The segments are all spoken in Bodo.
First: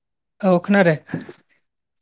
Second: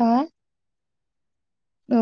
नोंथाङा औ खोनादो औ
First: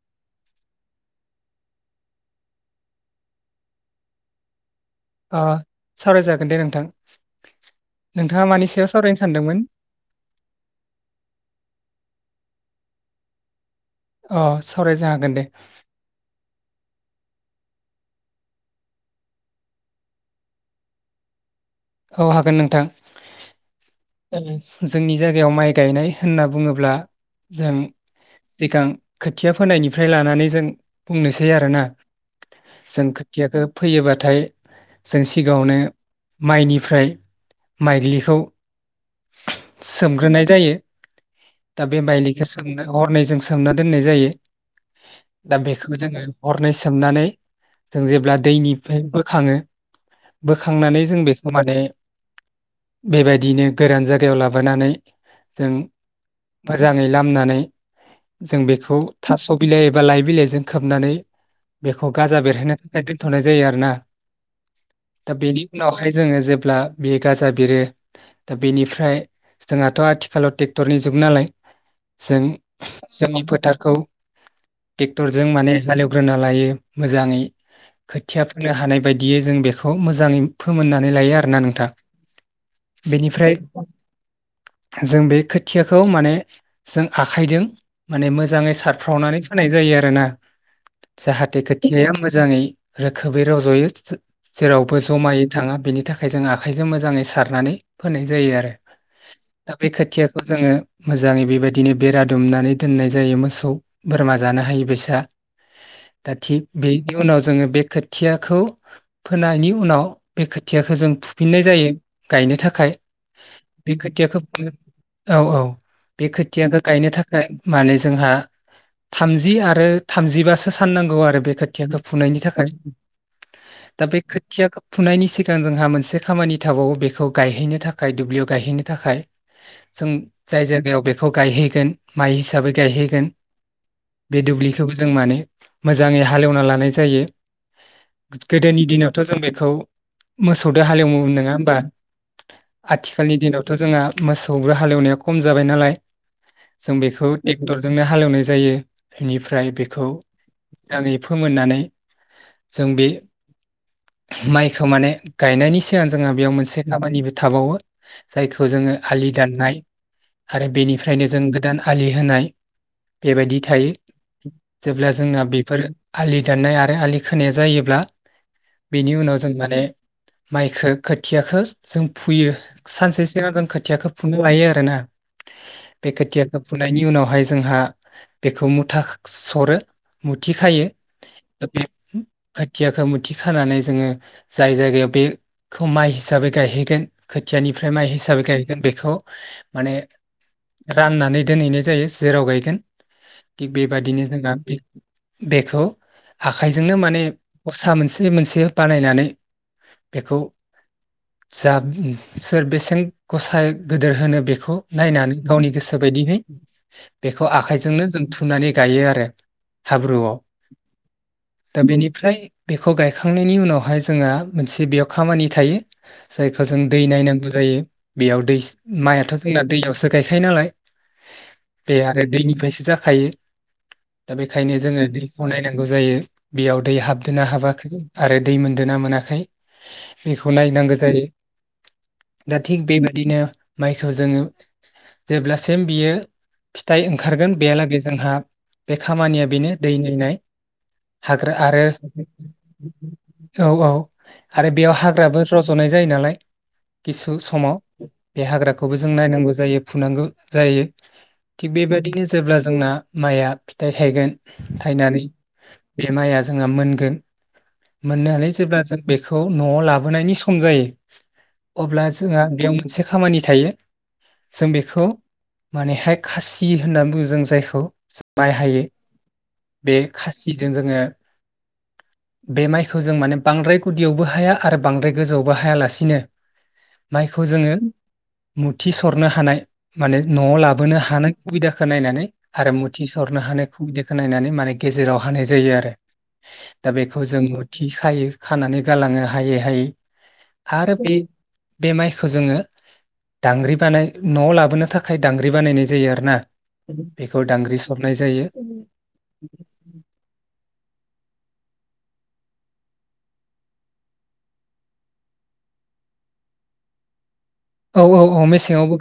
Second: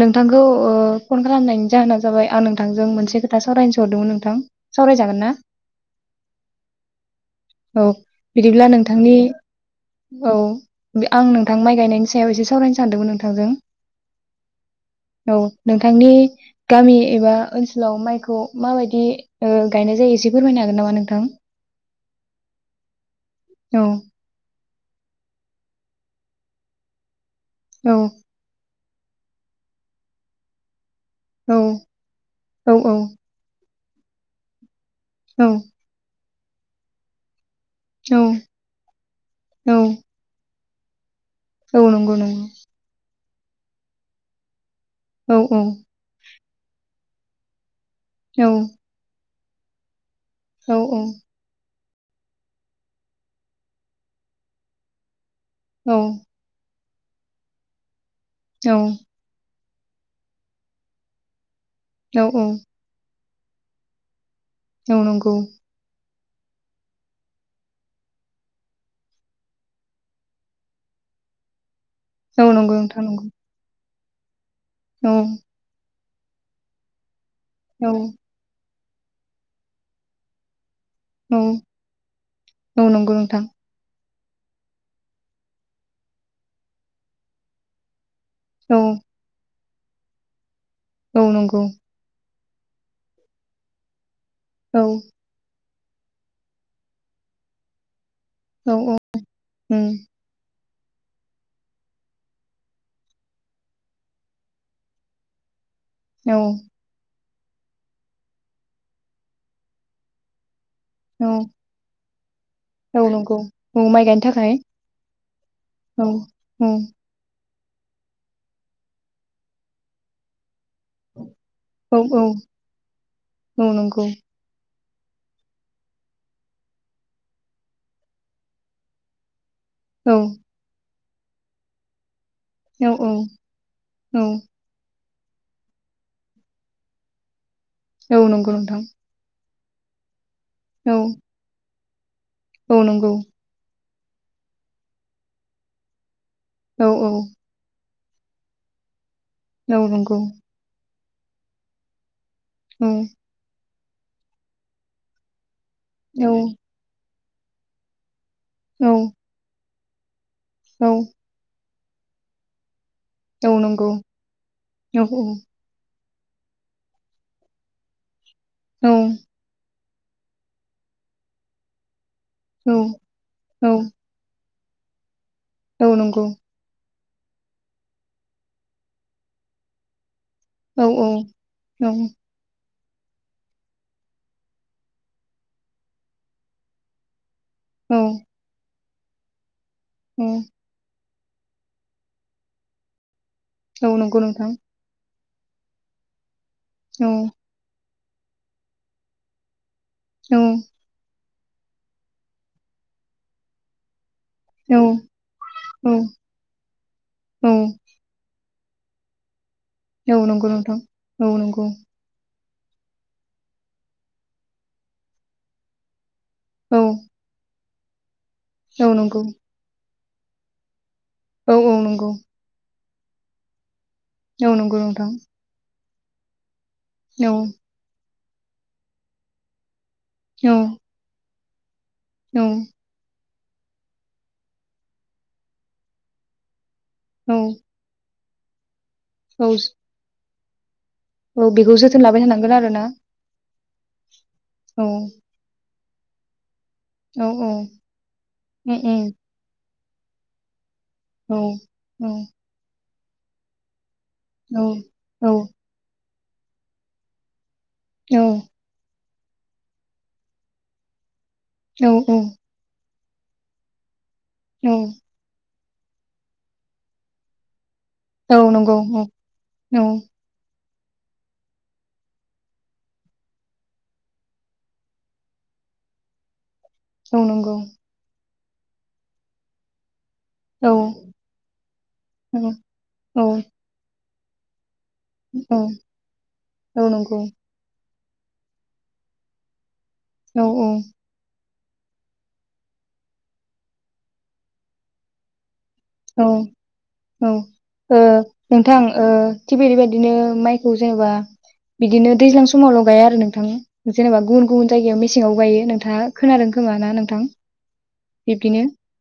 नोंथांखौ ओ फन खालामनायनि जाहोना जाबाय आं नोंथांजों मोनसे खोथा सावरायनोसो हरदोंमोन नोंथां सावरायजागोन ना ओ सावरायजागोन दे नोंथां औ नोंथाङा मानि बिदिब्ला सायाव नोंथांनि सावरायनो सानदोंमोन औ आं नोंथां माइ गायनायनि सायाव एसे सा सावरायनो सानदोंमोन नोंथांजों अ सावरायनो हागोन औ दे नोंथांनि गामि एबा ओनस सलाव माइखौ माबायदि ओ गायनाय जायो एसे फोरमायनो हागोन नामा नोंथां? औ हागोन नोंथां औ [unintelligible] जोंनि जायगायाव माइ गायनाय होनना बुङोब्ला जों औ सिगां खोथिया फोनायनिफ्राय लानानै जों बुंनोसै औ आरोना औ जों खोथियाखो फैयोबाथाय जों औ सिगाङावनो माइनिफ्राय औ माइग्लिखौ औ सोमग्रोनाय जायो औ दा बे नंगौ नंगौ माइलिखो सोमनो हरनैजों सोमना दोननाय जायो औ औ दा बेखौ जोङो हरनै सोमनानै जों जेब्ला दैनिफ्राय बो खाङो औ बोखांनानै जों बेख माने बेबायदिनो गोरान जायगायाव लाबोनानै जों। औ मोजाङै लामनानै जों बेखौ थास थाव बिलाइ एबा लाइ बिलाइजों खोबनानै बेखौ औ गाजा बेरहायनो थाखाय थ'नाय जायो आरोना। औ दा नंगौ। बेनि उनावहाय जोङो जेब्ला बे गाजा बिरो दा बेनिफ्राय जोंहाथ' आथिखालाव ट्रेक्टरनि जुग नालाय जों औ नंगौ नोंथां नंगौ जोंनि फोथारखौ औ ट्रेक्टरजों माने हालेव ग्रोना लायो मोजाङै। खोथिया नो हानाय बायदियै जों बेखौ मोजाङै फोमोननानै औ लायो आरोना नोंथां औ नंगौ नोंथां बेनिफ्राय जों बे खोथियाखौ माने जों आखायजों माने मोजाङै औ सारफ्रावनानै होनाय जायो आरोना औ । जाहाथे नंगौ खोथियाया मोजाङै रोखोमै रज'यो औ जेरावबो जमाय थाङा बेनि थाखाय जों आखाइखौ मोजाङै सारनानै फोननाय जायो औ आरो औ दा बे उम खोथियाखौ जोङो मोजाङै बेबायदिनो बेरा दुमनानै दोननाय जायो मोसौ बोरमा जानो हायो बैसाआ । दा औ थिग बे नि उनाव जोङो बे खोथियाखौ फोनायनि उनाव [unintelligible] खोथियाखौ जों औ फुफिननाय जायो गायनो थाखाय औ नंगौ औ बे माइ गायनो खोथियाखौ थाखाय औ औ बे औ खोथियाखौ गायनो थाखाय माने जोंहा थामजि आरो थामजिबासो साननांगौ आरो बे औ खोथियाखौ औ फुनायनि थाखाय औ दा नंगौ बे खोथियाखौ फुनायनि सिगां जोंहा मोनसे खामानि थाबावो बेखौ गायहैनो थाखाय दुब्लियाव गायहैनो थाखाय जों औ जाय जायगायाव खौ गायहैगोन। माइ हिसाबै औ औ गायहैगोन औ बे दुब्लिखौबो। जों माने मोजाङै हालेवना लानाय जायो औ । नंगौ नोंथां गोदोनि दिनावथ' जों बेखौ खौ मोसौजों औ हालेवोमोन नङा होमबा? औ नंगौ आथिखालनि दिनावथ' जोंहा मोसौबो हालेवनाया खम जाबाय नालाय औ । जों औ बेखौ ट्रेक्टर जोंनो हालेवनाय जायो । बेनिफ्राय औ बेखौ नंगौ [unintelligible] फोमोननानै औ जों बे माइ माने गानायनि सिगां औ जोंहा बेयाव मोनसे खामानिबो थाबावो जायखौ औ जोंङो आलि दाननाय आरो बेनिफ्रायनो जों गोदान आलि होनाय औ बेबायदि नंगौ थायो औ जेब्ला औ जोंना बेफोर आलि दाननाय आरो आलि खोनाया जायोब्ला बेनि उनावलजों माने माने माइखौ खोथियाखौ जों फुयो सानसेसो आगोन औ खोथियाखौ फुना लायो आरो । दाना औ बे नंगौ खोथियाखौ फु फुनायनि उनावहाय जोंहा बेखौ मुथा सरो । मुथि औ खायो बे औ खोथियाखौ मुथि खानानै जोंङो जाय जायगायाव बेखौ माइ हिसाबै गायहैगोन खोथियानिफ्राय औ माइ हिसाबै गाय गोन बेखौ माने राननानै दोनहैनाय जायो जेराव गायगोन । थिग औ नंगौ बेबादिनो नोंथां जोंहा बे बेखौ आखाइजोंनो औ माने गसा मोनसे मोनसे बानायनानै बेखौ औ जा सोर बेसेन गसाय दोर होनो बेखौ औ नायनानै गावनि औ गोसो बायदियै औ बेखौ आखाइजोंनो जों फुनानै गायो आरो औ हाब्रुआव नंगौ नोंथां औ नंगौ दा बेनिफ्राय बेखौ गायखांनायनि उनावहाय जोंङहा मोनसे बेयाव खामानि थायो सायकेलजों औ दै नायनांगौ जायो बेयाव दै औ नंगौ माइयाथ' जोंना दैयावसो गायखायो नालाय औ औ बेे नंगौ आरो दैनिफ्रायसो जा हायो दा औ नंगौ बेखायनो जोङो नोंथां दैखौ नायनां नांगौ जायो बेयाव दै औ हाबदोना हाबाखै आरो दै मोनदों ना मोनाखै औ बेखौ नायनांगौ जायो औ दा थिग बे बादिनो माइखौ जोङो जेब्लासिम बियो फिथाइ औ ओंखारगोन बेहालागै जोंहा बे खामानिया औ बेनो दै नायनाय औ हाग्रा बेखौ जोथोन आरो लाबाय थानांगोन आरोना औ औ आरो बेयाव हाग्राबो रज'नाय जायो नालाय औ किसु औ समाव बे उम हाग्राखौबो उम जों नायनांगौ जायो नांगौ जायो । औ थिग औ बेबायदिनो जेब्ला जोंना माइया‌ थाय थायगोन औ थायनानै औ बे माइया जोंहा मोनगोन औ मोननाय जेब्ला‌ जों बेखौ नआव लाबोनायनि सम जायो औ अब्ला जोंहा बेेयाव मोनसे खामानि थायो जों बेखौ मानेहाय खासि होननानै बुङो जों जायखौ औ माइ नंगौ औ औ। जों जोङो बे माइखौ जों मान बांद्राय गुदियावबो हाया आरो बांद्राय गोजौआवबो हायालासिनो औ माइखौ नंगौ जोङो मुथि सरनो हानाय माने नआव औ लाबोनो हानाय सुबिदाखौ नायनानै आरो औ हारि मुथि औ सरनो हानाय सुबिदाखौ खो नायनानै माने गेजेराव हानाय जायो आरो औ दा नंगौ बेखौ जों मुथि थिखायो खानानै गालाङो हायै हायै औ आरो बे बे माइखौ जोङो दांग्रि बानाय नआव लाबोनो थाखाय दांग्रि बानायनाय जायो आरो औ ना औ बेखौ दांग्रि ओ सरनाय जायो नोंथां ओ थिग बेरैबायदिनो माइ खौ जेनेबा बिदिनो दैज्लां समावल गाया आरो नोंथां जेनेबा गुबुन गुबुन जायगायाव मेसेङाव गायो नोंथाङा खोनादों खोमा ना नोंथां औ औ औ बिब्दिनो मेसेङावबो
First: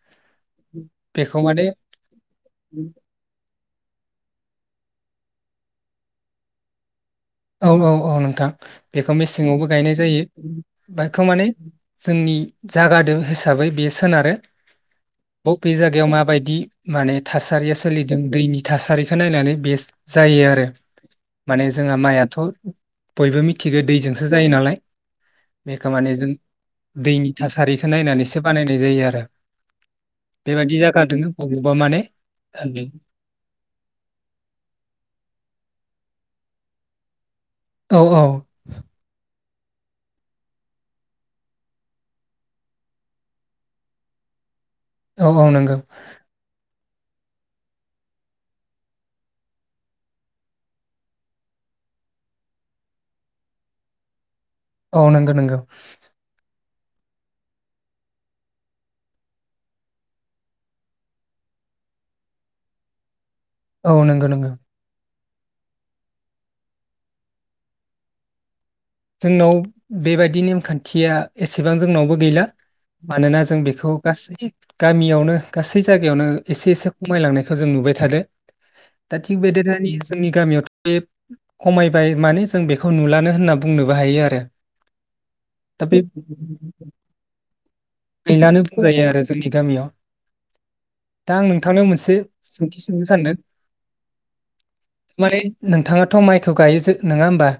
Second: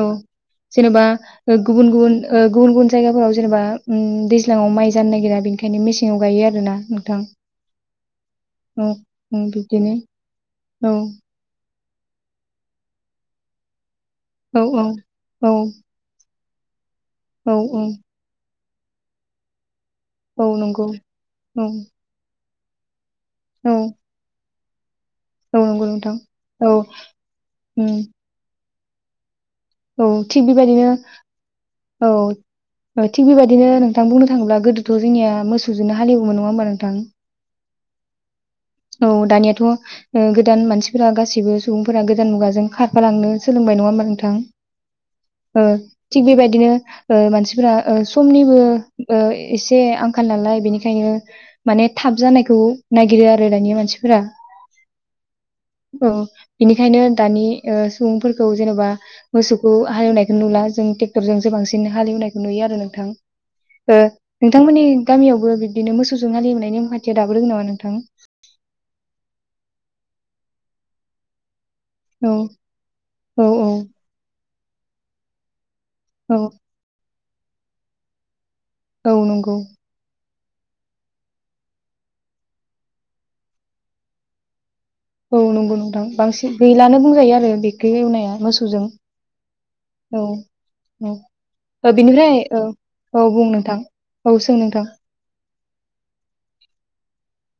औ जेनेबा बेखौ। ओ माने गुबुन गुबुन ओ गुबुन गुबुन जायगाफोराव जेनेबा उम दैज्लांआव माइ जानो नागिरा बेनिखायनो मेसेंआव गायो आरोना। नोंथां औ औ औ नोंथां औ बेखौ उम मेसेंयावबो गायनाय बिब्दिनो जायो औ बेखौ माने जोंनि जागादों हिसाबै बे सोनारो औ औ औ बबे जायगायाव मा बाय दि माने औ थासारिया औ सोलिदों दैनि थासारिखौ नायनानै बेस्ट औ जायो आरो नंगौ औ माने जोंहा माइया थ बयबो औ मिथिगौ दैजोंसो जायो नालाय औ नंगौ बेखौ माने नोंथां जों औ दैनि थासारिखौ उम नायनानैसो बानायनाय नाय जायो आरो औ थिग बेबायदि बेबायदिनो जायगा दोङो बबावबा माने औ औ थिग बेबायदिनो नोंथां बुंनो थाङोब्ला गोदोथ' जोंनिया मोसौजोंनो हालेव वो मोन नङा होमबा नोंथां औ औ औ दानिया थ' गोदान मानसिफोरा गासिबो सुबुंफोरा गोदान मुगाजों खारफालांनो सोलोंबाय नङा होमबा नोंथां औ औ ओ नंगौ थिग बेबायदिनो ओ मानसिफोरा समनिबो एसे आंखाल नालाय बेनिखायनो माने थाब जानायखौ नागिरो आरो दानिया मानसिफोरा औ नंगौ नंगौ औ बेनिखायनो दानि सुबुंफोरखौ जेन'बा मोसौखौ हालेवनायखौ नुला जों ट्रेक्टरजों सो बांसिन हालेवनायखौ नुयो आरो नोंथां औ ओ नंगौ नंगौ नोंथांमोननि गामियावबो बिदिनो मोसौजों हालेवनायनि नेमखान्थिया दाबो दं नामा नोंथां जोंनाव बेबायदि नेमखान्थिया एसे इसेबां जोंनावबो औ गैला मानोना औ जों बेखौ गासै गामियावनो गासै जागायावनो एसे एसे खमायलांनायखौ जों नुबाय थादो औ दा थिक नंगौ बेे [unintelligible] गामियाव खमायबाय माने जों बेखौ नुलानो होनना बुंनोबो हायो आरो औ नंगौ दा बे नोंथां बांसिन गैलानो बुंजायो आरो बेखौ एवनाया गैलानो मोसौजों बुंजायो आरो जोंनि गामियाव औ औ दा आं नोंथांनाव औ मोनसे बेनिफ्राय औ सोंथि सोंनो औ सानदों बुं नोंथां औ सों नोंथां माने नोंथाङाथ' माइखौ गायो जो नङा होमबा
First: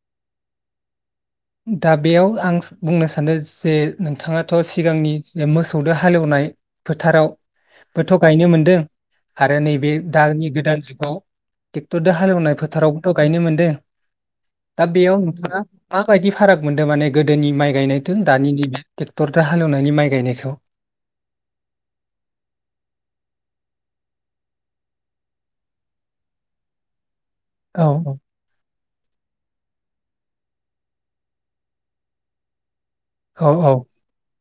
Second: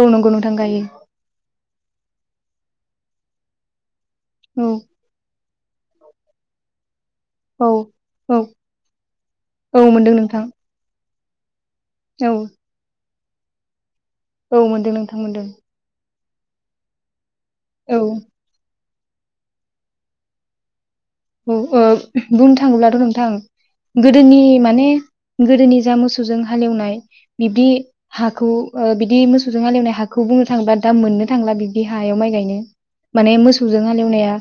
औ नंगौ नोंथां गायो दा बेयाव आं बुंनो सानो जे नोंथाङाथ' औ सिगांनि मोसौजों हालेवनाय औ फोथारावबोथ' औ गायनो मोनदों आरो औ नैबे मोनदों नोंथां दानि गोदान जुगाव टेक्टरजो औ हालेवनाय फोथाराव थ' गायनो मोनदों औ दा मोनदों नोंथां बेयाव मोनदों नोंथाङा माबायदि फाराग मोनदों माने गोदोनि माइ औ गायनायजों दानि नैबे ट्रेक्टरजों हालेवनायनि माइ गायनायखौ औ बुंनो थाङोब्लाथ' नोंथां गोदोनि माने गोदोनि जा मोसौजों हालेवनाय बिदि औ हाखौ बिदि मोसौजों हालेवनाय हाख खौ बुंनो थाङोबा दा मोननो थांला बिदि हायाव माइ गायनो माने औ औ मोसौजों हालेवनाया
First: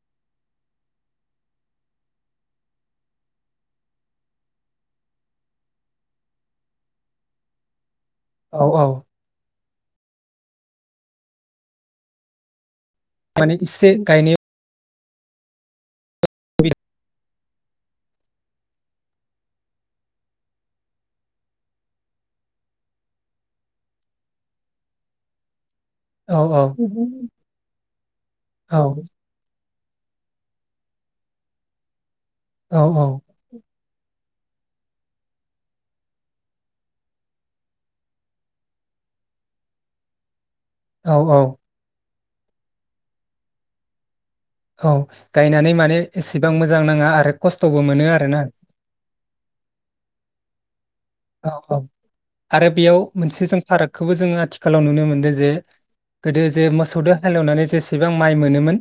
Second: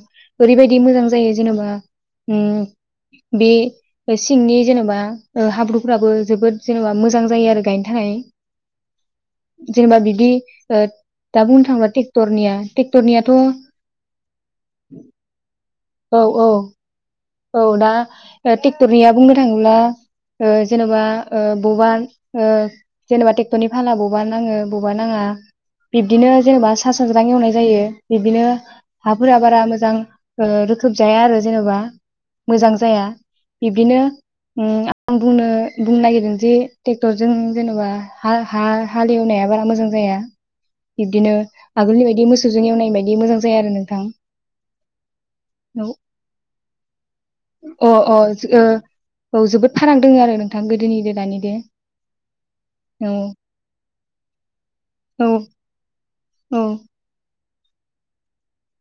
ओरैबायदि मोजां जायो जेनेबा ओ बे सिंनि जेनेबा हाब्रुफ्राबो जोबोद जेनेबा मोजां जायो आरो गायनो थाखाय औ औ जेनेबा बिदि दा बुंनो थाङोब्ला ट्रेक्टरनिया ट्रेक्टरनियाथ' माने इसे गायनायाव औ औ औ दा ट्रेक्टरनिया बुंनो थाङोब्ला ओ जेनेबा ओ बबेबा जेनेबा ओ ट्रेक्टरनि फाला बबेबा नाङो बबेबा नाङा बिबदिनो औ औ जेनेबा सा साज्रां एवनाय जायो बिब्दिनो औ हाफोरा बारा मोज मोजां ओ रोखोम जाया आरो जेनेबा मोजां जाया औ बिब्दिनो आं बुंनो बुंनो नागिरदों दि ट्रेक्टरजों जेन'बा हा-हा-हालेवनाया बारा मोजां जाया औ बिबदिनो औ आगोलनि बायदि मोस मोसौजों एवनाय बायदि मोजां जाया आरो नोंथां औ गायनानै औ माने एसेबां मोजां नांङ अ अ औ जोबोद थानांदों आरो नों थांगोन औ औ आरो बेयाव औ मोनसे जों फारागखौबो जों आथिखालाव नुनो औ मोनदों जे गोदो औ जे मोसौजों हालेवनानै जो जेसेबां माइ मोनोमोन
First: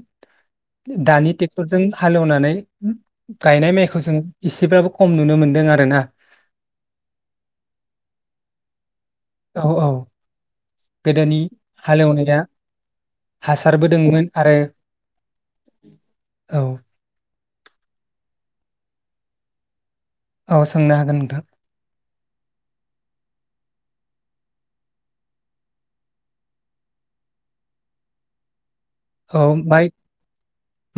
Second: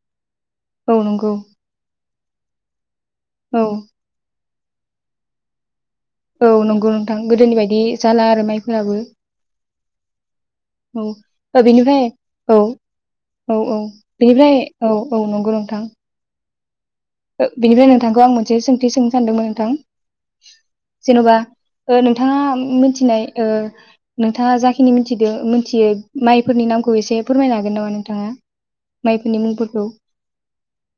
औ नंगौ दानि ट्रेक्टरजों हालेवनानै औ गायनाय माइखौ जों इसेबाबो खम नुनो मोनदों आरो ना औ नंगौ नोंथां गोदोनि बायदि जाला आरो माइफोराबो औ औ औ गोदोनि बेनिफ्राय हालेवनाया औ औ औ हासारबो दोंमोन आरो बेनिफ्राय औ औ नंगौ नोंथां औ बेनिफ्राय नोंथांखौ आं मोनसे सोंथि सोंनो सानदोंमोन नोंथां औ सोंनो हागोन जेन'बा नोंथां ओ नोंथाङा मिथिनाय ओ नोंथाङा जाखिनि मिथिदों मिथियो माइफोरनि नामखौ एसे फोरमायनो हागोन नामा नोंथाङा माइफोरनि औ मुंफोरखौ माइ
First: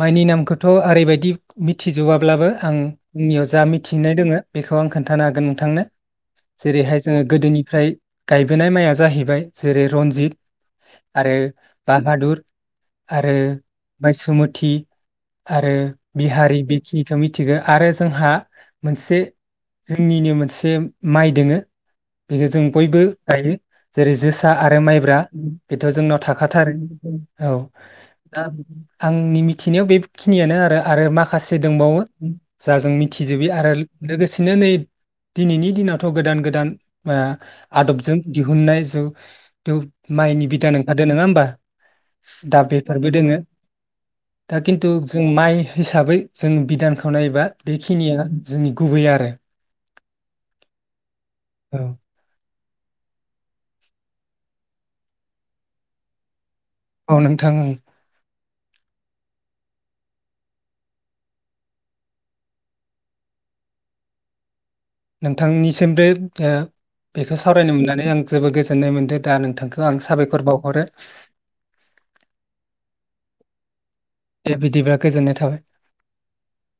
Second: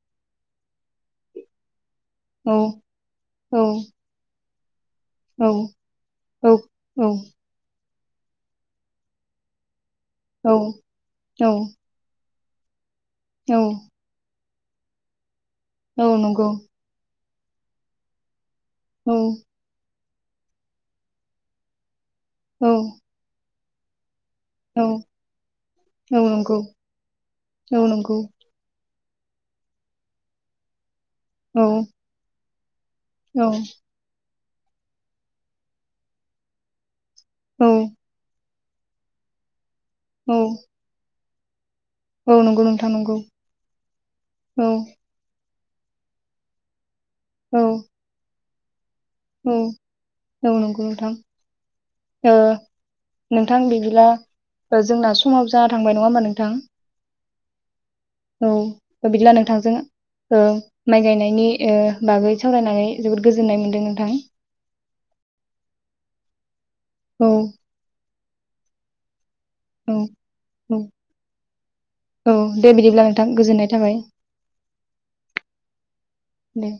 माइनि नामखौथ' ओरैबायदि बि थिजोबाब्लाबो औ आं नियाव औ जा मिथिनाय दोङो खौ आं खोन्थानो हागोन औ नोंथांनो औ जेरैहाय औ जोङो गोदोनिफ्राय गायबोनाय माइआ जाहैबाय जेरै रन्जित औ आरो औ बाहादुर आरो औ माइ सुमुद थि आरो औ नंगौ बिहारि बिखि खो मिथिगो आरो जोंहा औ मोनसे जोंनिनो मोनसे माइ दोङो बेखो जों औ बयबो गायो जेरै जोस आ आरो औ माइब्रा बेथ' औ जोंनाव नंगौ थाखाथारो औ दा आंनि मिथिनायाव बेखिनियानो आरो आरो माखासे औ दोंबावो जा जों मिथिजोबि औ आरो ल-लोगोस सिनो नै दिनैनि दिनावथ' गोदान गोदान मा औ आदबजों दिहुननाय जुग दुब औ माइनि बिदान ओंखारदों नोङा होनबा [inaudible] औ दा नंगौ नोंथां बेफोरबो नंगौ दोङो दा औ खिन्थु जों माइ हिसाबै जों बिधानखो खो नायोबा औ बेखिनिया जोंनि गुबै आरो औ औ नंगौ नोंथां औ नोंथां बिदिब्ला ओ जोंना समाबो जानाथांबाय नङा होनबा नोंथां औ नोंथां ओं औ बिदिब्ला नोंथांजों ओ माइ गायनायनि ओ बागै सावरायनानै जोबोद गोजोननाय मोनदों नोंथां नोंथांनिसिमबो ओ औ बेखौ सावरायनो मोननानै आं जोबोद गोजोननाय मोनदो औ औ औ दे बिदिब्ला नोंथां गोजोननाय थाबाय। दे बिदिब्ला गोजोननाय थाबाय। दे